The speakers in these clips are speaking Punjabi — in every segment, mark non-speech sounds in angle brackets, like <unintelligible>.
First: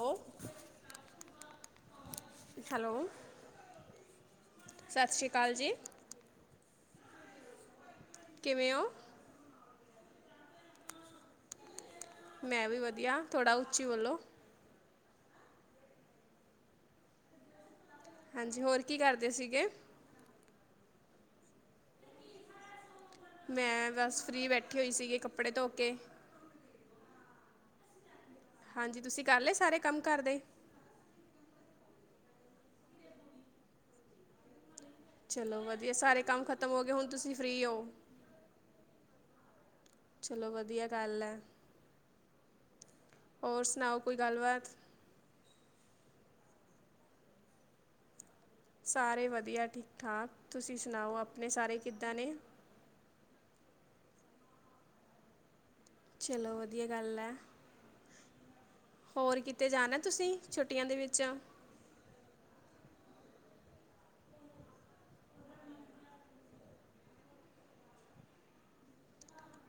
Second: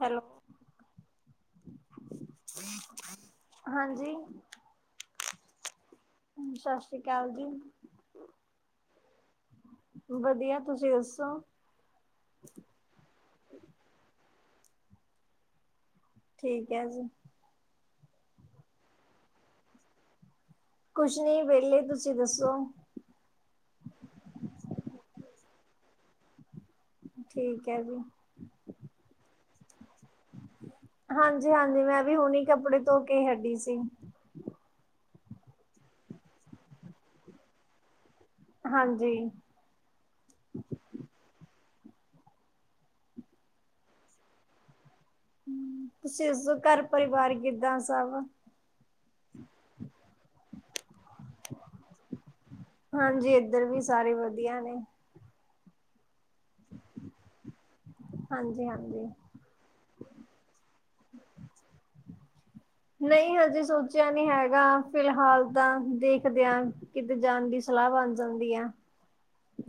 ਹੈਲੋ, ਹਾਂਜੀ। ਸਸ ਸ੍ਰੀ ਅਕਾਲ ਜੀ ਸਤਿ ਸ੍ਰੀ ਅਕਾਲ ਜੀ। ਕਿਵੇਂ ਓ? ਵਧੀਆ, ਤੁਸੀਂ ਦੱਸੋ? ਮੈਂ ਵੀ ਵਧੀਆ ਥੋੜ੍ਹਾ ਉੱਚੀ ਬੋਲੋ ਠੀਕ ਐ ਜੀ। ਹਾਂਜੀ ਹੋਰ ਕੀ ਕਰਦੇ ਸੀਗੇ? ਕੁਛ ਨੀ ਵੇਹਲੇ ਤੁਸੀਂ ਦੱਸੋ? ਮੈਂ ਬਸ ਫਰੀ ਬੈਠੀ ਹੋਈ ਸੀਗੀ। ਕੱਪੜੇ ਧੋ ਕੇ ਠੀਕ ਹੈ ਜੀ। ਹਾਂਜੀ, ਤੁਸੀਂ ਕਰ ਲਏ ਸਾਰੇ ਕੰਮ ਘਰਦੇ ਹਾਂਜੀ-ਹਾਂਜੀ ਮੈਂ ਵੀ ਹੁਣੀ ਕੱਪੜੇ ਧੋ ਕੇ ਹਟੀ ਸੀ। ਚਲੋ ਵਧੀਆ ਸਾਰੇ ਕੰਮ ਖ਼ਤਮ ਹੋਗੇ, ਹੁਣ ਤੁਸੀਂ ਫਰੀ ਹੋ। ਹਾਂਜੀ। ਚਲੋ ਵਧੀਆ ਗੱਲ ਐ ਹੋਰ ਸੁਣਾਓ ਕੋਈ ਗੱਲਬਾਤ ਤੁਸੀਂ ਦੱਸੋ? ਘਰ ਪਰਿਵਾਰ ਕਿੱਦਾਂ? ਸਭ ਸਾਰੇ ਵਧੀਆ ਠੀਕ-ਠਾਕ ਤੁਸੀਂ ਸੁਣਾਓ? ਆਪਣੇ ਸਾਰੇ ਕਿੱਦਾਂ ਨੇ ਹਾਂਜੀ ਏਧਰ ਵੀ ਸਾਰੇ ਵਧੀਆ ਨੇ। ਚਲੋ ਵਧੀਆ ਗੱਲ ਐ। ਹਾਂਜੀ-ਹਾਂਜੀ। ਹੋਰ ਕਿਤੇ ਜਾਣਾ। ਤੁਸੀਂ ਛੁੱਟੀਆਂ ਦੇ ਵਿੱਚ ਨਈ ਹਜੇ ਸੋਚਿਆ ਨੀ ਹੈਗਾ ਫਿਲਹਾਲ ਤਾਂ ਦੇਖਦੇ ਆ। ਕਿਤੇ ਜਾਣ ਦੀ ਸਲਾਹ ਬਣ ਜਾਂਦੀ ਐ।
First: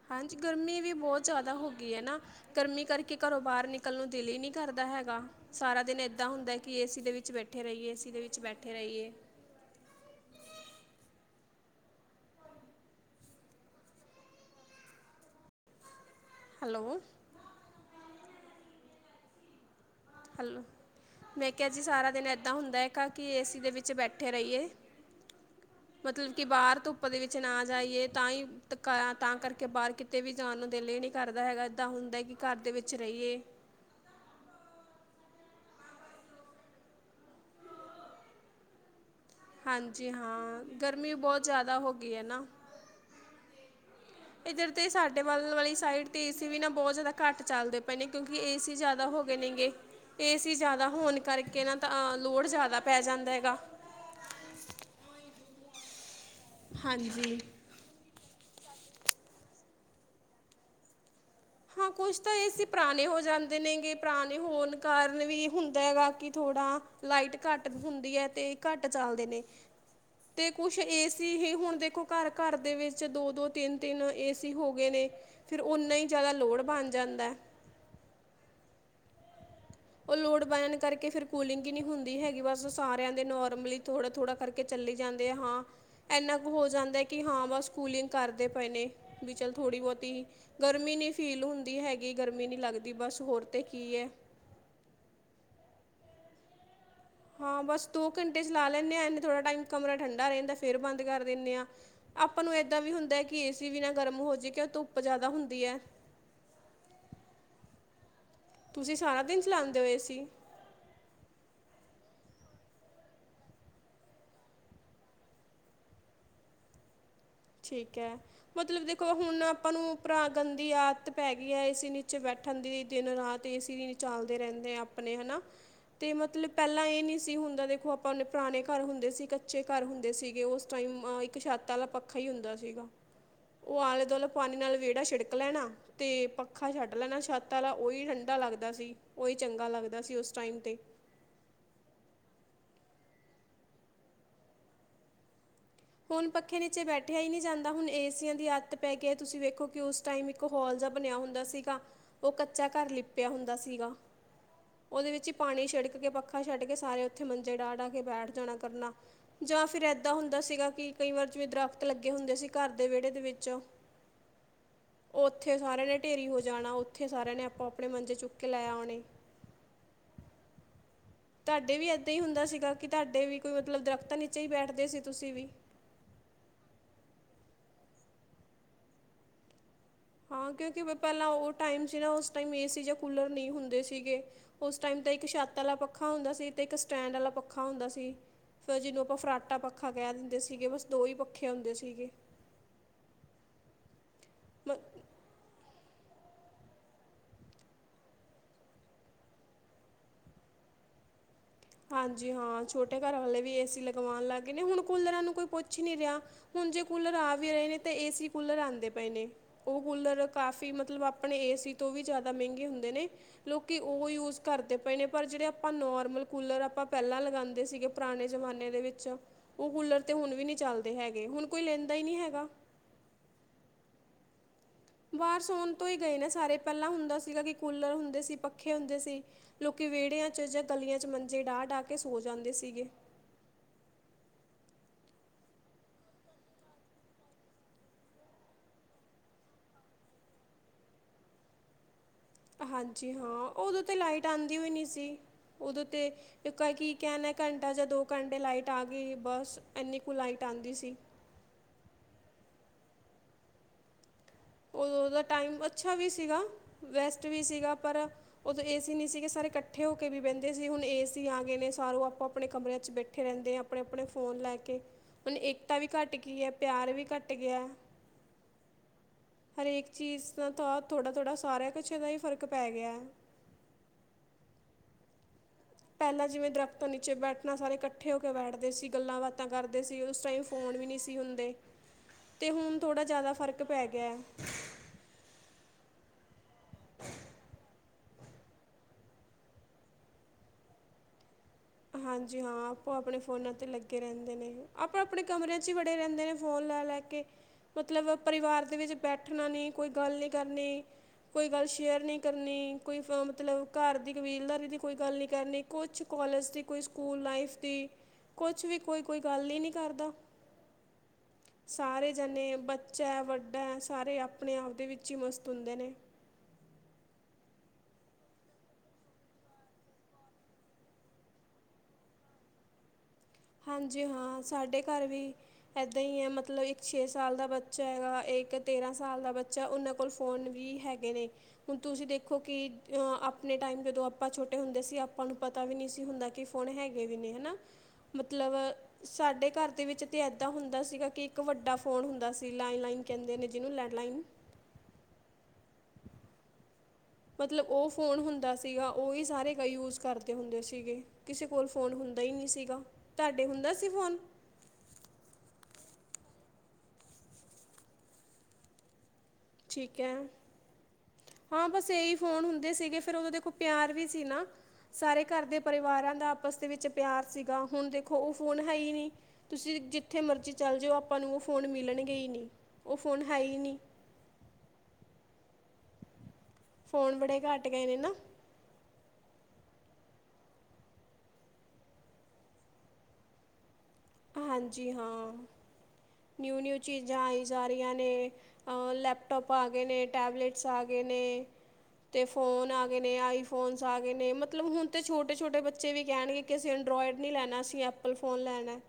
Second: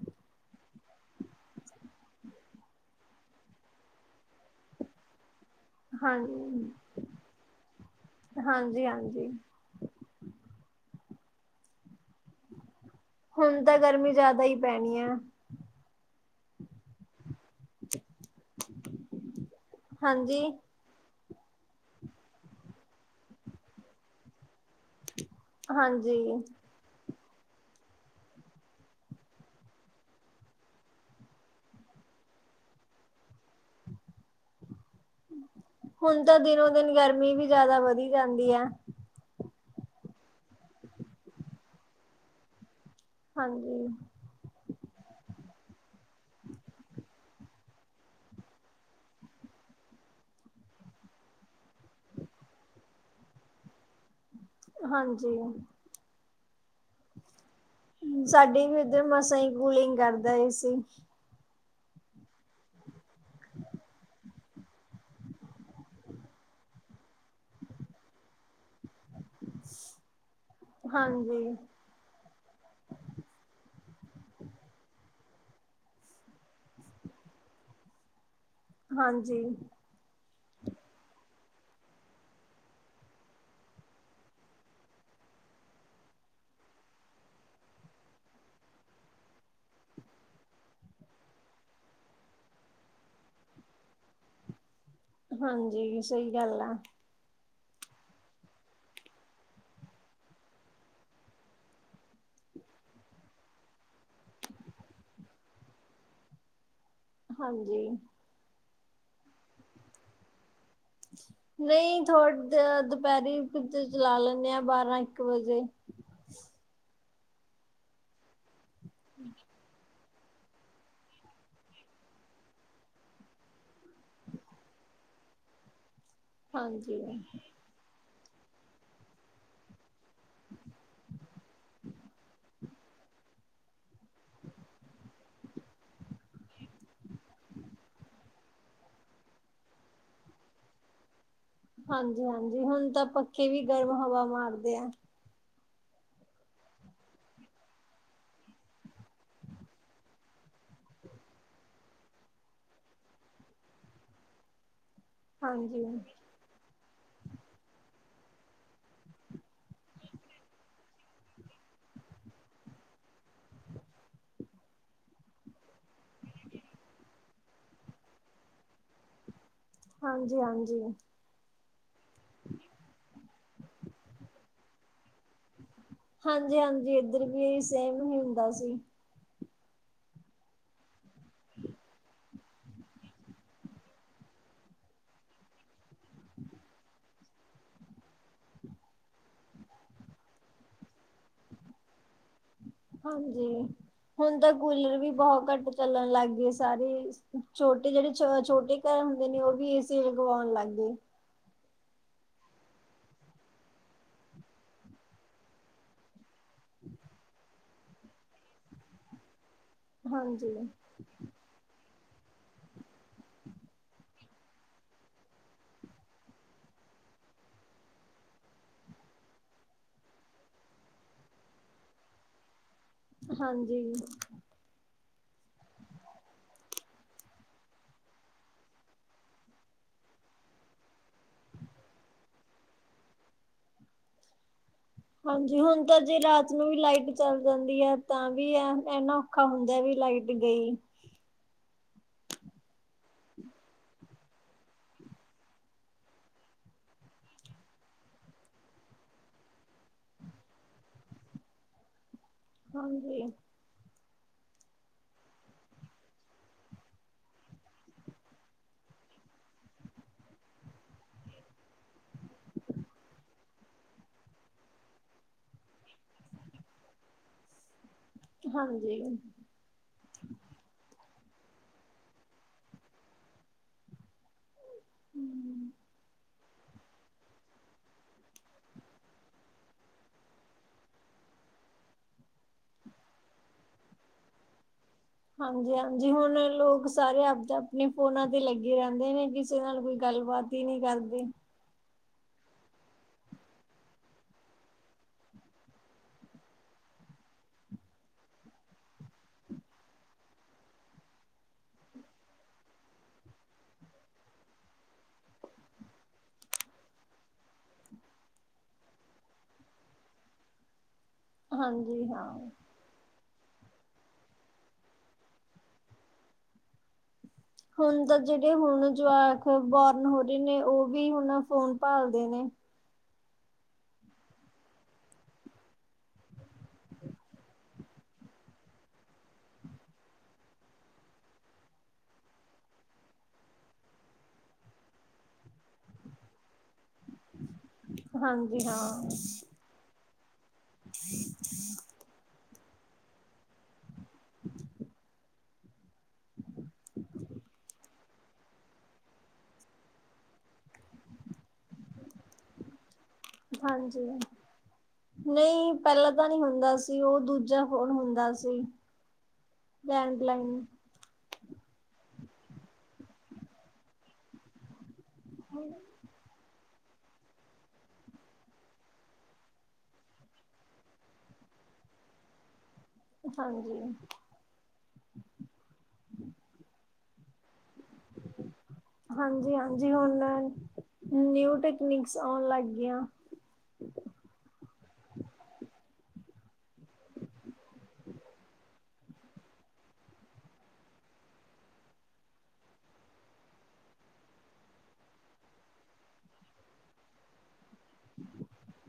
ਹਾਂਜੀ, ਗਰਮੀ ਵੀ ਬੌਤ ਜਾਦਾ ਹੋ ਗਈ ਐ ਨਾ। ਗਰਮੀ ਕਰਕੇ ਘਰੋਂ ਬਾਰ ਨਿਕਲ ਨੂੰ ਦਿਲ ਹੀ ਨੀ ਕਰਦਾ ਹੈਗਾ। ਸਾਰਾ ਦਿਨ ਹਾਂ ਏਦਾਂ ਹੁੰਦੈ, ਕਿ ਏ ਸੀ ਦੇ ਵਿੱਚ ਬੈਠੇ ਰਹੀਏ-ਏ ਸੀ ਦੇ ਵਿੱਚ ਬੈਠੇ ਹਾਂਜੀ ਰਈਏ। ਹਾਂਜੀ ਹੁਣ ਤਾਂ ਗਰਮੀ ਜਾਦਾ ਈ ਪੈਣੀ ਐ। ਹੈਲੋ। <unintelligible> ਹਾਂਜੀ ਹੈਲੋ। ਮੈਂ ਕਿਹਾ ਜੀ ਸਾਰਾ ਦਿਨ ਐਦਾਂ ਹੁੰਦਾ ਹੈਗਾ। ਕਿ ਏ ਸੀ ਦੇ ਵਿੱਚ ਬੈਠੇ ਰਈਏ। ਹਾਂਜੀ ਮਤਲਬ ਕਿ ਬਾਹਰ ਤੋਂ ਪ ਦੇ ਵਿੱਚ ਨਾ ਜਾਈਏ ਤਾਂ ਈ ਤਾਂ ਕਰਕੇ ਬਾਰ ਕਿਤੇ ਵੀ ਜਾਣ ਨੂੰ ਦਿਲ ਈ ਨੀ ਕਰਦਾ ਹੈਗਾ। ਐਦਾਂ ਹੁੰਦਾ ਕਿ ਘਰ ਦੇ ਵਿੱਚ ਰਈਏ। ਹੁਣ ਤਾਂ ਦਿਨੋ-ਦਿਨ ਗਰਮੀ ਵੀ ਜਿਆਦਾ ਵਧੀ ਜਾਂਦੀ ਐ। ਹਾਂਜੀ ਹਾਂ ਗਰਮੀ ਬਹੁਤ ਜ਼ਿਆਦਾ ਹੋ ਗਈ ਐ ਨਾ ਹਾਂਜੀ। ਏਧਰ ਤਾਂ ਸਾਡੇ ਵੱਲ ਵਾਲੀ ਸਾਈਡ ਤੇ ਏਸੀ ਵੀ ਨਾ ਬਹੁਤ ਜ਼ਿਆਦਾ ਘੱਟ ਚੱਲਦੇ ਪਏ ਨੇ ਕਿਉਂਕਿ ਏਸੀ ਜ਼ਿਆਦਾ ਹੋ ਨੇਗੇ ਏਸੀ ਜ਼ਿਆਦਾ ਹੋਣ ਕਰਕੇ ਨਾ ਤਾਂ ਲੋਡ ਜ਼ਿਆਦਾ ਪੈ ਜਾਂਦਾ ਹੈਗਾ ਹਾਂਜੀ। ਹਾਂਜੀ। ਸਾਡੀੇ ਵੀ ਉੱਧਰ ਮਸਾਂ ਹੀ ਕੂਲਿੰਗ ਕਰਦਾ ਸੀ। ਹਾਂ, ਕੁਛ ਤਾਂ ਏ ਸੀ ਪੁਰਾਣੇ ਹੋ ਜਾਂਦੇ ਨੇਗੇ ਪੁਰਾਣੇ ਹੋਣ ਕਾਰਨ ਵੀ ਹੁੰਦਾ ਹੈਗਾ ਕਿ ਥੋੜ੍ਹਾ ਲਾਈਟ ਘੱਟ ਹੁੰਦੀ ਹੈ ਤੇ, ਘੱਟ ਚਲਦੇ ਨੇ। ਤੇ ਕੁਛ ਏ ਸੀ ਹੀ ਹਾਂਜੀ ਹੁਣ ਦੇਖੋ ਘਰ-ਘਰ ਦੇ ਵਿੱਚ ਦੋ-ਦੋ, ਤਿੰਨ-ਤਿੰਨ ਏਸੀ ਹੋ ਗਏ ਨੇ, ਫੇਰ ਔਨਾ ਈ ਜੈਦਾ ਲੋੜ ਬਣ ਜਾਂਦਾ। ਹਾਂਜੀ। ਉਹ ਲੋਡ ਪੈਣ ਕਰਕੇ ਫਿਰ ਕੂਲਿੰਗ ਹੀ ਨੀ ਹੁੰਦੀ ਹੈਗੀ। ਬਸ ਸਾਰਿਆਂ ਦੇ ਨੋਰਮਲੀ ਥੋੜ੍ਹਾ-ਥੋੜ੍ਹਾ ਕਰਕ ਕੇ ਚੱਲੀ ਜਾਂਦੇ ਆ। ਹਾਂ। ਐਨਾ ਕੁ ਹੋ ਜਾਂਦੈ, ਕਿ ਹਾਂ ਬਸ ਕੂਲਿੰਗ ਕਰਦੇ ਪਏ ਨੇ ਬੀ ਚੱਲ ਥੋੜ੍ਹੀ-ਬੌਤੀ। ਗਰਮੀ ਨੀ ਫੀਲ ਹੁੰਦੀ ਹੈਗੀ, ਗਰਮੀ ਨੀ ਲੱਗਦੀ ਬਸ ਹੋਰ ਤੇ ਕੀ ਐ। ਹਾਂਜੀ। ਸਹੀ ਗੱਲ ਆ। ਹਾਂ, ਬਸ ਦੋ ਘੰਟੇ ਚਲਾ ਲੈਂਣੇ ਆਂ ਐਨੇ ਥੋੜ੍ਹਾ ਟਾਈਮ ਕਮਰਾ ਠੰਡਾ ਰੈੰਦੈ, ਫੇਰ ਬੰਦ ਕਰ ਦਿਣੇ ਆਂ। ਆਪਾਂ ਨੂੰ ਏਦਾਂ ਵੀ ਹੁੰਦੈ ਕਿ ਏਸੀ ਵੀ ਨਾ ਗਰਮ ਹੋ ਜੇ ਕਿਉ ਧੁੱਪ ਜੈਦਾ ਹੁੰਦੀ ਐ। <inaudible> ਹਾਂਜੀ। ਤੁਸੀਂ ਸਾਰਾ ਦਿਨ ਚਲਾੰਦੇ ਔ, ਏ ਸੀ? ਨਹੀਂ ਥੋੜ ਦ ਦੁਪੈਰੀ ਤੇ ਚਲਾ ਲੈਂਣੇ ਆਂ ਬਾਰਾਂ ਇੱਕ ਵਜੇ। ਠੀਕ ਹੈ। ਮਤਲਬ ਦੇਖੋ ਹੁਣ ਅਪਾਂ ਨੂੰ ਭਰਾ ਗੰਦੀ ਆਦਤ ਪੈ ਗੀਐ ਏ ਸੀ ਨੀਚੇ ਬੈਠਣ ਦੀ, ਦਿਨ- ਰਾਤ ਏ ਸੀ ਵੀ ਨੀ ਚਾਲਦੇ ਰੈਐਦੇ ਆ ਅਪਣੇ, ਹੈਨਾ। ਤੇ ਮਤਲਬ ਪੈਲਾਂ ਹਾਂਜੀ ਏ ਨੀ ਸੀ ਹੁੰਦਾ ਦੇਖੋ ਆਪਾਂ ਅਪਨੇ ਪੁਰਾਣੇ ਘਰ ਹੁੰਦੇ ਸੀ ਕੱ ਕੱਚੇ ਘਰ ਹੁੰਦੇ ਸੀਗੇ ਓਸ ਟਾਈਮ। ਅਹ ਇੱਕ ਛੱਤ ਵਾਲਾ ਪੱ ਦਾ ਸੀਗਾ। ਔ ਆਲੇ-ਦੁਆਲੇ ਪਾਣੀ ਨਾਲ ਵੇੜਾ ਛਿੜਕ ਲੈਣਾ। ਤੇ ਪੱਖਾ ਛੱਟ ਲੈਣਾ ਛੱਤ ਆਲਾ ਓਹੀ ਠੰਢਾ ਲੱਗਦਾ ਸੀ। ਓਹੀ ਚੰਗਾ ਲੱਗਦਾ ਸੀ ਉਸ ਟਾਈਮ ਤੇ। ਹਾਂਜੀ- ਹਾਂਜੀ। ਹੁਣ ਤਾਂ ਪੱਖੇ ਵੀ ਗਰਮ ਹਵਾ ਮਾਰਦੇ ਐ। ਹੁਣ ਪੱਖੇ ਨੀਚੇ ਬੈਠਿਆ ਈ ਨੀ ਜਾਂਦਾ। ਹੁਣ, ਏਸੀਆਂ ਦੀ ਆੱਦਤ ਪੈ ਕੇ ਐਤੁਸੀਂ ਵੇਖੋ ਕਿ ਉਸ ਟਾਈਮ ਇੱਕ ਹੋਲ ਜਾ ਬਣਿਆ ਹੁੰਦਾ ਸੀਗਾ। ਓਹ ਕੱਚਾ ਘਰ ਲਿਪਿਆ ਹੁੰਦਾ ਸੀਗਾ। ਓਦੇ ਵਿੱਚ ਈ ਪਾਣੀ ਹਾਂਜੀ ਛਿੜਕ ਕੇ ਪੱਖ ਪੱਖਾ ਛੱਡ ਕੇ ਸਾਰੇ ਔਥੇ ਮੰਜੇ ਡਾਹ ਡਾ ਕੇ ਬੈਠ ਜਾਣਾ ਕਰਨਾ, ਜਾਂ ਫਿਰ ਐਦਾਂ ਹੁੰਦਾ ਸੀਗਾ। ਕਿ ਕਈ ਵਾਰ ਜਿਵੇਂ ਦਰਖਤ ਲੱਗੇ ਹੁੰਦੇ ਸੀ ਘਰ ਦੇ ਵੇੜੇ ਦੇ ਵਿੱਚ। ਔਥੇ ਸਾਰਿਆਂ ਨੇ ਢੇਰੀ ਹੋ ਜਾਣਾ, ਔਥੇ ਸਾਰਿਆਂ ਨੇ ਆਪੋ- ਅਪਣੇ ਮੰਜੇ ਚੁੱਕ ਕੇ ਲੈ ਆਉਣੇ। ਹਾਂਜੀ- ਹਾਂਜੀ। ਤੁਹਾਡੇ ਵੀ ਏਦਾਂ ਹੀ ਹੁੰਦਾ ਸੀਗਾ, ਕਿ ਤੁਹਾਡੇ ਵੀ ਕੋਈ ਮਤਲਬ ਦਰਖ਼ਤਾਂ ਨੀਚੇ ਹੀ ਬੈਠਦੇ ਸੀ ਤੁਸੀਂ ਵੀ। ਹਾਂਜੀ- ਹਾਂਜੀ। ਇੱਧਰ ਵੀ ਸੇਮ ਹੀ ਹੁੰਦਾ ਸੀ। ਹਾਂ, ਕਿਉਂਕਿ ਪਹਿਲਾਂ ਉਹ ਟਾਈਮ ਸੀ ਨਾ ਉਸ ਟਾਈਮ ਏ ਸੀ ਜਾਂ ਕੂਲਰ ਨਹੀਂ ਹੁੰਦੇ ਸੀਗੇ। ਉਸ ਟਾਈਮ ਤੇ ਇੱਕ ਛੱਤ ਵਾਲਾ ਪੱਖਾ ਹੁੰਦਾ ਸੀ, ਤੇ ਇੱਕ ਸਟੈਂਡ ਵਾਲਾ ਪੱਖਾ ਹੁੰਦਾ ਸੀ। ਫਿਰ ਜਿਹਨੂੰ ਆਪਾਂ ਫਰਾਟਾ ਪੱਖਾ ਕਹਿ ਦਿੰਦੇ ਸੀਗੇ, ਬਸ ਦੋ ਹੀ ਪੱਖੇ ਹੁੰਦੇ ਸੀਗੇ। ਹਾਂਜੀ। ਹੁਣ ਤਾਂ ਮ ਕੂਲਰ ਵੀ ਬਹੁਤ ਘੱਟ ਚੱਲਣ ਲੱਗ ਗੀਏ ਸਾਰੀ। ਛੋਟੇ ਜਿੜੇ ਛੋਟੇ ਘਰ ਹੁੰਦੇ ਨੇ ਓਹ ਵੀ ਏ ਸੀ ਲਗਵੋਣ ਲੱਗ ਗੇ। ਹਾਂਜੀ। ਹਾਂ, ਛੋਟੇ ਘਰ ਵਾਲੇ ਵੀ ਏ ਸੀ ਲਗਵਾਣ ਲੱਗ ਗਏ ਨੇ। ਹੁਣ, ਕੁਲਰਾਂ ਨੂੰ ਕੋਈ ਪੁੱਛ ਹੀ ਨੀ ਰਿਆ। ਹੁਣ ਜੇ ਕੂਲਰ ਆ ਵੀ ਰਏ ਨੇ ਤੇ ਏਸੀ ਕੂਲਰ ਆੰਦੇ ਪਏ ਨੇ। ਔ ਕੂਲਰ ਹਾਂਜੀ ਕਾਫੀ ਮਤਲਬ ਆਪਣੇ ਏ ਸੀ ਤੋਂ ਵੀ ਜਾਦਾ ਮੈੰਗੇ ਹੁੰਦੇ ਨੇ, ਲੋਕੀ ਓਹ ਯੂਸ ਕਰਦੇ ਪਏ ਨੇ, ਪਰ ਜੇੜੇ ਅਪਾਂ ਨੋਰਮਲ ਕੂਲਰ ਅਪਾਂ ਪੈਲਾਂ ਲਗਾੰਦੇ ਸੀਗੇ, ਪੁਰਾਣੇ ਜਮਾਨੇ ਦੇ ਵਿੱਚ‌ ਓਹ ਕੂਲਰ ਤੇ ਹੁਣ ਵੀ ਨੀ ਚੱਲਦੇ ਹੈਗੇ। ਹੁਣ ਕੋਈ ਲੈਂਦਾ ਈ ਨੀ ਹੈਗਾ। ਹਾਂਜੀ। ਬਾਰ ਸੌਣ ਤੋਂ ਹੀ ਗਏ ਨੇ ਸਾਰੇ, ਪੈਲਾਂ ਹੁੰਦਾ ਸੀਗਾ ਕਿ ਕੂਲਰ ਹੁੰਦੇ ਸੀ, ਪੱਖੇ ਹੁੰਦੇ ਸੀ। ਲੋਕੀ ਵੇੜਿਆਂ ਚ ਜਾਂ ਗਲੀਆਂ ਚ ਮੰਜੀ ਡਾ-ਡਾ ਕੇ ਸੋ ਜਾਂਦੇ ਸੀਗੇ। ਹਾਂਜੀ, ਹੁਣ ਤਾਂ ਜੇ ਰਾਤ ਨੂੰ ਵੀ ਲਾਈਟ ਚੱਲ ਜਾਂਦੀ ਐ ਤਾਂ ਵੀ ਐ ਐਹ ਨਾ ਔਖਾ ਹੁੰਦੈ ਬੀ ਲਾਈਟ ਗਈ। ਹਾਂਜੀ ਹਾਂ, ਓਦੋਂ ਤੇ ਲਾਈਟ ਆੰਦੀ ਵੀਈ ਨੀ ਸੀ, ਉਦੋਂ ਤੇ ਇੱਕੋਏ ਕੀ ਕੈਣਾ ਘੰਟਾ ਜਾਂ ਦੋ ਘੰਟੇ ਲਾਈਟ ਆ ਗੀ ਬਸ ਐਨੀ ਕੁ ਲਾਈਟ ਆੰਦੀ ਸੀ। <unintelligible> ਉਦੋਂਦਾ ਟਾਈਮ ਅੱਛਾ ਵੀ ਸੀਗਾ ਵੈਸਟ ਵੀ ਸੀਗਾ ਪਰ ਉਦੋਂ ਏਸੀ ਨਹੀਂ ਸੀਗੇ ਸਾਰੇ ਇਕੱਠੇ ਹੋ ਕੇ ਵੀ ਬੈਂਦੇ ਸੀ ਹੁਣ ਏਸੀ ਆ ਗਏ ਨੇ ਸਾਰੋਂ ਆਪਾਂ ਆਪਣੇ ਕਮਰਿਆਂ ਚ ਬੈਠੇ ਰੈਂਦੇ ਆ ਆਪਣੇ ਆਪਣੇ ਫ਼ੋਨ ਲੈ ਕੇ ਉਨ ਏਕਤਾ ਵੀ ਘੱਟ ਗਈ ਹੈ ਪਿਆਰ ਵੀ ਘੱਟ ਗਿਆ ਹਾਂਜੀ ਹਰੇਕ ਚੀਜ਼ ਦਾ ਤਾਂ ਥੋੜ੍ਹਾ ਥੋੜ੍ਹਾ ਸਾਰਾ ਕੁਛ ਇਹਦਾ ਹੀ ਫ਼ਰਕ ਪੈ ਗਿਆ। ਹਮ ਪਹਿਲਾਂ ਜਿਵੇਂ ਦਰੱਖਤਾਂ ਨੀਚੇ ਬੈਠਣਾ ਸਾਰੇ ਇਕੱਠੇ ਹੋ ਕੇ ਬੈਠਦੇ ਸੀ ਗੱਲਾਂ ਬਾਤਾਂ ਕਰਦੇ ਸੀ ਉਸ ਟਾਈਮ ਫੋਨ ਵੀ ਨਹੀਂ ਸੀ ਹੁੰਦੇ ਤੇ ਹੁਣ ਥੋੜਾ ਜਿਆਦਾ ਫ਼ਰਕ ਪੈ ਗਿਆ ਹਾਂਜੀ ਹਾਂਜੀ ਹੁਣ ਲੋਕ ਸਾਰੇ ਆਪ ਆਪਣੇ ਫੋਨਾਂ ਤੇ ਲੱਗੇ ਰੈਂਦੇ ਨੇ ਕਿਸੇ ਨਾਲ ਕੋਈ ਗੱਲਬਾਤ <unintelligible> ਹਾਂਜੀ ਹਾਂ ਆਪੋ ਆਪਣੇ ਫੋਨਾਂ ਤੇ ਲੱਗੇ ਰਹਿੰਦੇ ਨੇ ਆਪਾਂ ਆਪਣੇ ਕਮਰਿਆਂ ਚ ਹੀ ਵੜੇ ਰੈਂਦੇ ਨੇ ਫੋਨ ਲੈ ਲੈ ਕੇ ਮਤਲਬ ਪਰਿਵਾਰ ਦੇ ਵਿੱਚ ਬੈਠਣਾ ਨੀ ਕੋਈ ਗੱਲ ਨੀ ਕਰਨੀ ਕੋਈ ਗੱਲ ਸ਼ੇਅਰ ਨਹੀਂ ਕਰਨੀ ਕੋਈ ਫ ਮਤਲਬ ਘਰ ਦੀ ਕਬੀਲਦਾਰੀ ਦੀ ਕੋਈ ਗੱਲ ਨਹੀਂ ਕਰਨੀ ਕੁਛ ਕੋਲਜ ਕੋਈ ਸਕੂਲ ਲਾਈਫ ਦੀ ਕੁਛ ਵੀ ਕੋਈ ਕੋਈ ਗੱਲ ਹੀ ਨਹੀਂ ਕਰਦਾ ਹਾਂਜੀ ਸਾਰੇ ਹਾਂ ਜਣੇ ਬੱਚਾ ਹੈ ਵੱਡਾ ਸਾਰੇ ਆਪਣੇ ਆਪ ਦੇ ਵਿੱਚ ਹੀ ਮਸਤ ਹੁੰਦੇ ਨੇ ਹੁਣ ਤਾਂ ਜਿਹੜੇ ਹੁਣ ਜਵਾਕ ਬੋਰਨ ਹੋ ਰਹੇ ਨੇ ਉਹ ਵੀ ਹੁਣ ਫੋਨ ਭਾਲਦੇ ਨੇ ਹਾਂਜੀ ਹਾਂ ਸਾਡੇ ਘਰ ਵੀ ਇੱਦਾਂ ਹੀ ਹੈ ਮਤਲਬ ਇੱਕ ਛੇ ਸਾਲ ਦਾ ਬੱਚਾ ਹੈਗਾ ਇੱਕ ਤੇਰਾਂ ਸਾਲ ਦਾ ਬੱਚਾ ਉਨਾਂ ਕੋਲ ਕੋਲ ਫੋਨ ਵੀ ਹੈਗੇ ਨੇ ਹੁਣ ਤੁਸੀਂ ਦੇਖੋ ਕਿ ਅ ਆਪਣੇ ਟਾਈਮ ਜਦੋਂ ਆਪਾਂ ਛੋਟੇ ਹੁੰਦੇ ਸੀ ਆਪਾਂ ਨੂੰ ਪਤਾ ਵੀ ਨਹੀਂ ਸੀ ਹੁੰਦਾ ਕਿ ਫੋਨ ਹੈਗੇ ਵੀ ਨੇ ਹਨਾ ਮਤਲਬ ਹਾਂਜੀ ਹਾਂ, ਸਾਡੇ ਘਰ ਦੇ ਵਿੱਚ ਤੇ ਏਦਾਂ ਹੁੰਦਾ ਸੀਗਾ ਕਿ ਇੱਕ ਵੱਡਾ ਫੋਨ ਹੁੰਦਾ ਸੀ ਲੈਂਡ ਲਈਨ ਕੈਂਦੇ ਨੇ ਜਿਨੂੰ ਲੈਂਡ ਲਈਨ ਮਤਲਬ ਉਹ ਫੋਨ ਹੁੰਦਾ ਸੀਗਾ ਉਹੀ ਸਾਰੇ ਕ ਯੂਜ ਕਰਦੇ ਹੁੰਦੇ ਸੀਗੇ ਕਿਸੇ ਕੋਲ ਫੋਨ ਹੁੰਦਾ ਹੀ ਨਹੀਂ ਸੀਗਾ ਤੁਹਾਡੇ ਹੁੰਦਾ ਸੀ ਹਾਂਜੀ ਫੋਨ ਨਹੀਂ ਪਹਿਲਾਂ ਤਾਂ ਨਹੀਂ ਹੁੰਦਾ ਸੀ ਉਹ ਦੂਜਾ ਫੋਣ ਹੁੰਦਾ ਸੀ ਠੀਕ ਹੈ ਲੈਂਡਲਾਈਨ ਹਾਂ ਬਸ ਇਹੀ ਫੋਨ ਹੁੰਦੇ ਸੀਗੇ ਫਿਰ ਉਦੋ ਵੇਖੌ ਪਿਆਰ ਵੀ ਸੀ ਨਾ ਸਾਰੇ ਘਰ ਦੇ ਪਰਿਵਾਰਾਂ ਦਾ ਆਪਸ ਦੇ ਵਿੱਚ ਪਿਆਰ ਸੀਗਾ, ਹੁਣ ਦੇਖੋ ਉਹ ਫੋਨ ਹੈ ਹੀ ਨਹੀਂ। ਤੁਸੀਂ ਜਿੱਥੇ ਮਰਜ਼ੀ ਚੱਲ ਜਾਓ ਆਪਾਂ ਨੂੰ ਉਹ ਫ਼ੋਨ ਮਿਲਣਗੇ ਹੀ ਨਹੀਂ ਉਹ ਫ਼ੋਨ ਹੈ ਹੀ ਨਹੀਂ। ਹਾਂਜੀ, ਫੋਨ ਬੜੇ ਘੱਟ ਗਏ ਨੇ ਨਾ। ਹਾਂਜੀ, ਹਾਂਜੀ ਹੁਣ ਨਿਊ ਟੈਕਨੀਕਸ ਆਉਣ ਲੱਗ ਗਈਆਂ। ਹਾਂਜੀ ਹਾਂ, ਨਿਊ, ਨਿਊ ਚੀਜ਼ਾਂ ਆਈ ਜਾ ਰਹੀਆਂ ਨੇ। ਅ ਲੈਪਟੋਪ ਆ ਗਏ ਨੇ, ਟੈਬਲੇਟਸ ਆ ਗਏ ਨੇ। ਤੇ ਫੋਨ ਆ ਗਏ ਨੇ, ਆਈ ਫੋਨਸ ਆ ਗਏ ਨੇ ਮਤਲਬ ਹੁਣ ਤੇ ਛੋਟੇ, ਛੋਟੇ ਬੱਚੇ ਵੀ ਕੈਣਗੇ। ਅਸੀਂ ਐਂਡਰਾਇਡ ਨੀ ਲੈਣਾ ਅਸੀਂ ਐਪਲ ਫੋਨ ਲੈਣਾ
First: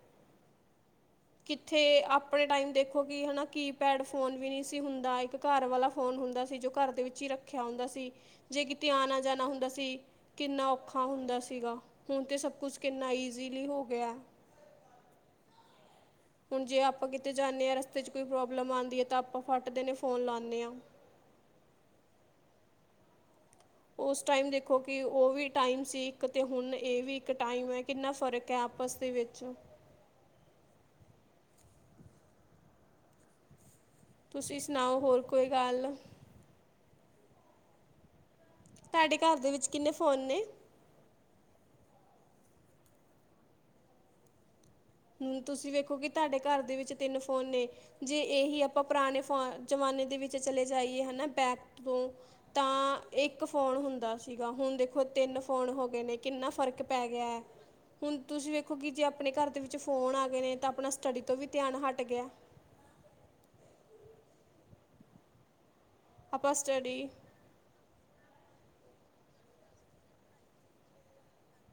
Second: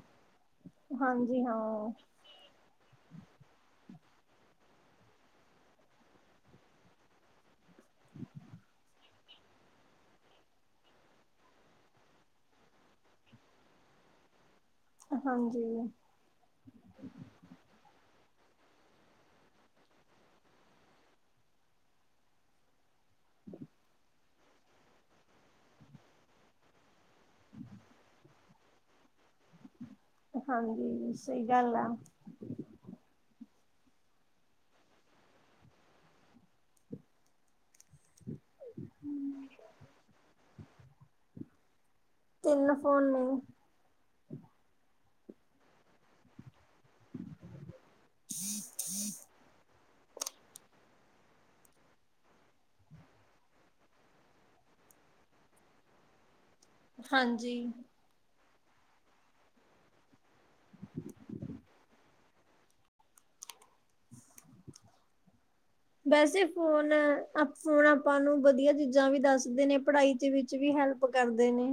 ਹਾਂਜੀ ਕਿੱਥੇ ਹਾਂ, ਆਪ ਆਪਣੇ ਟਾਈਮ ਦੇਖੋ ਕਿ ਹੈ ਨਾ ਕੀਪੈਡ ਫੋਨ ਵੀ ਨਹੀਂ ਸੀ ਹੁੰਦਾ ਇੱਕ ਘਰ ਵਾਲਾ ਫੋਨ ਹੁੰਦਾ ਸੀ ਜੋ ਘਰ ਦੇ ਵਿੱਚ ਹੀ ਰੱਖ ਰਖਿਆ ਹੁੰਦਾ ਸੀ ਜੇ ਕਿਤੇ ਆਣਾ ਜਾਣਾ ਹੁੰਦਾ ਸੀ ਕਿੰਨਾ ਔਖਾ ਹੁੰਦਾ ਸੀਗਾ ਹੁਣ ਤੇ ਸਭ ਕੁਛ ਕਿੰਨਾ ਈਜ਼ੀਲੀ ਹੋ ਗਿਆ ਹਾਂਜੀ ਹੁਣ ਜੇ ਆਪਾਂ ਕਿਤੇ ਜਾਂਦੇ ਹਾਂ ਰਸਤੇ 'ਚ ਕੋਈ ਪ੍ਰੋਬਲਮ ਆਦੀ ਹੈ ਤਾਂ ਆਪਾਂ ਫੱਟਦੇ ਨੇ ਫੋਨ ਲਾਦੇ ਹਾਂ ਉਸ ਟਾਈਮ ਦੇਖੋ ਕਿ ਉਹ ਵੀ ਟਾਈਮ ਸੀ ਇੱਕ ਅਤੇ ਹੁਣ ਇਹ ਵੀ ਇੱਕ ਟਾਈਮ ਹੈ ਕਿੰਨਾ ਫ਼ਰਕ ਕੈਂਪਸ ਦੇ ਵਿੱਚ ਹਾਂਜੀ ਸਹੀ ਗੱਲ ਆ ਤੁਸੀਂ ਸੁਣਾਓ ਹੋਰ ਕੋਈ ਗੱਲ ਤੁਹਾਡੇ ਘਰ ਦੇ ਵਿੱਚ ਕਿੰਨੇ ਫੋਨ ਨੇ ਤਿੰਨ ਫੋਨ ਨੇ ਤੁਸੀਂ ਵੇਖੋ ਕਿ ਤੁਹਾਡੇ ਘਰ ਦੇ ਵਿੱਚ ਤਿੰਨ ਫੋਨ ਨੇ ਜੇ ਇਹੀ ਆਪਾਂ ਪੁਰਾਣੇ ਫੋ ਜ਼ਮਾਨੇ ਦੇ ਵਿੱਚ ਚਲੇ ਜਾਈਏ ਹਨਾ ਪੈਕ ਤੋਂ ਤਾਂ ਇੱਕ ਫੋਨ ਹੁੰਦਾ ਸੀਗਾ ਹੁਣ ਦੇਖੋ ਤਿੰਨ ਫੋਨ ਹੋ ਗਏ ਨੇ ਕਿੰਨਾ ਫ਼ਰਕ ਪੈ ਗਿਆ ਹੈ, ਹਾਂਜੀ। ਹੁਣ ਤੁਸੀਂ ਵੇਖੋ ਕਿ ਜੇ ਆਪਣੇ ਘਰ ਦੇ ਵਿੱਚ ਵਿੱਚ ਫੋਨ ਆ ਗਏ ਨੇ, ਤਾਂ ਆਪਣਾ ਸਟੱਡੀ ਤੋਂ ਵੀ ਧਿਆਨ ਹਟ ਗਿਆ। ਵੈਸੇ ਆਪਾਂ ਫੋਨ ਸਟੱਡੀ ਹੁਣ ਆਪਾਂ ਨੂੰ ਵਧੀਆ ਚੀਜ਼ਾਂ ਵੀ ਦੱਸਦੇ ਨੇ ਪੜ੍ਹਾਈ ਵਿਚ ਵੀ ਹੈਲਪ ਕਰਦੇ ਨੇ।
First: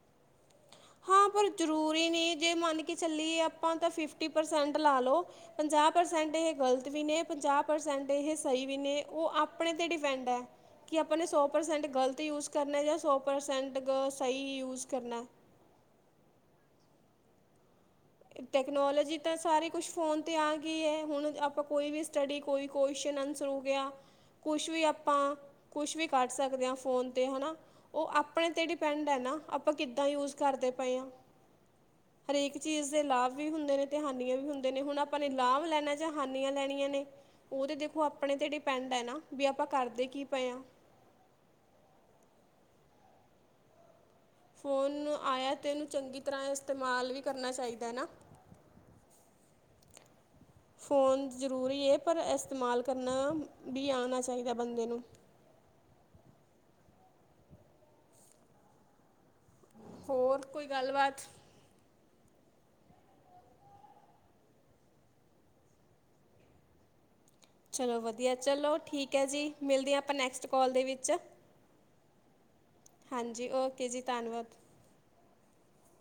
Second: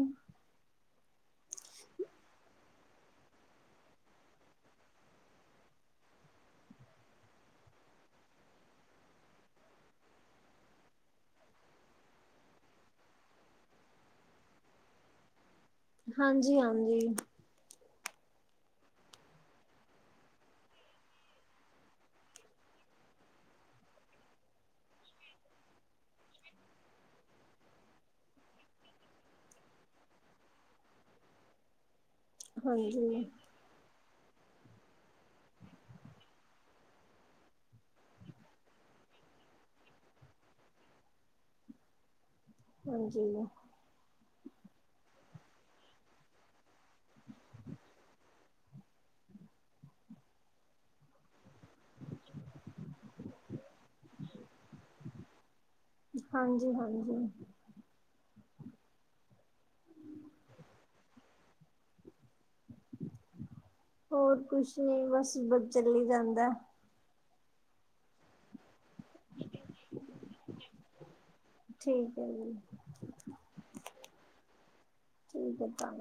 ਹਾਂ ਪਰ ਜ਼ਰੂਰੀ ਨਹੀਂ ਜੇ ਮੰਨ ਕੇ ਚੱਲੀਏ ਆਪਾਂ ਤਾਂ ਫਿਫਟੀ ਪਰਸੈਂਟ ਲਾ ਲਓ। ਪੰਜਾਹ ਪ੍ਰਸੈਂਟ ਇਹ ਗ਼ਲਤ ਵੀ ਨੇ ਪੰਜਾਹ ਪ੍ਰਸੈਂਟ ਇਹ ਸਹੀ ਵੀ ਨੇ ਉਹ ਆਪਣੇ ਤੇ ਡਿਪੈਂਡ ਹੈ। ਕਿ ਆਪਣੇ ਸੌ ਪ੍ਰਸੈਂਟ ਗਲਤ ਯੂਜ ਕਰਨਾ ਜਾਂ ਸੌ ਪ੍ਰਸੈਂਟ ਸਹੀ ਯੂਜ ਕਰਨਾ। ਹਾਂਜੀ, ਹਾਂਜੀ ਟੈਕਨੋਲੋਜੀ ਤਾਂ ਸਾਰੇ ਕੁਛ ਫ਼ੋਨ 'ਤੇ ਆ ਗਈ ਹੈ ਹੁਣ ਆਪਾਂ ਕੋਈ ਵੀ ਸਟੱਡੀ ਕੋਈ ਕੁਸ਼ਚਨ ਆਨਸਰ ਹੋ ਗਿਆ। ਕੁਛ ਵੀ ਆਪਾਂ ਕੁਛ ਵੀ ਕੱਢ ਸਕਦੇ ਹਾਂ ਫੋਨ 'ਤੇ ਹੈਨਾ। ਉਹ ਆਪਣੇ ਤੇ ਡਿਪੈਂਡ ਹੈ ਨਾ ਆਪਾਂ ਕਿੱਦਾਂ ਯੂਜ ਕਰਦੇ ਪਏ ਹਾਂ। ਹਰੇਕ ਚੀਜ਼ ਦੇ ਹਾਂਜੀ, ਲਾਭ ਵੀ ਹੁੰਦੇ ਨੇ ਤੇ ਹਾਨੀਆਂ ਵੀ ਹੁੰਦੇ ਨੇ ਹੁਣ ਆਪਾਂ ਨੇ ਲਾਭ ਲੈਣਾ ਜਾਂ ਹਾਨੀਆਂ ਲੈਣੀਆਂ ਨੇ। ਉਹ ਤੇ ਦੇਖੋ ਆਪਣੇ ਤੇ ਡਿਪੈਂਡ ਹੈ ਨਾ ਵੀ ਆਪਾਂ ਕਰਦੇ ਕੀ ਪਏ ਹਾਂ। ਹਾਂਜੀ। ਫ਼ੋਨ ਆਇਆ ਤੇ ਇਹਨੂੰ ਚੰਗੀ ਤਰ੍ਹਾਂ ਇਸਤੇਮਾਲ ਵੀ ਕਰਨਾ ਚਾਹੀਦਾ ਹੈ ਨਾ। <inaudible> ਫ਼ੋਨ ਜ਼ਰੂਰੀ ਹੈ ਪਰ ਇਸਤੇਮਾਲ ਕਰਨਾ ਵੀ ਆਉਣਾ ਚਾਹੀਦਾ ਬੰਦੇ ਨੂੰ। ਹਾਂਜੀ, ਹਾਂਜੀ। ਹੋਰ ਕੋਈ ਗੱਲਬਾਤ ਹੋਰ ਕੁਛ ਨੀ ਬਸ, ਬਸ ਚੱਲ ਹੀ ਜਾਂਦਾ। ਚਲੋ ਵਧੀਆ ਚਲੋ ਠੀਕ ਹੈ ਜੀ ਮਿਲਦੇ ਹਾਂ ਆਪਾਂ ਨੈਕਸਟ ਕੋਲ ਦੇ ਵਿੱਚ। ਠੀਕ ਹੈ ਜੀ। ਹਾਂਜੀ, ਓਕੇ ਜੀ ਧੰਨਵਾਦ। ਠੀਕ ਆਂ।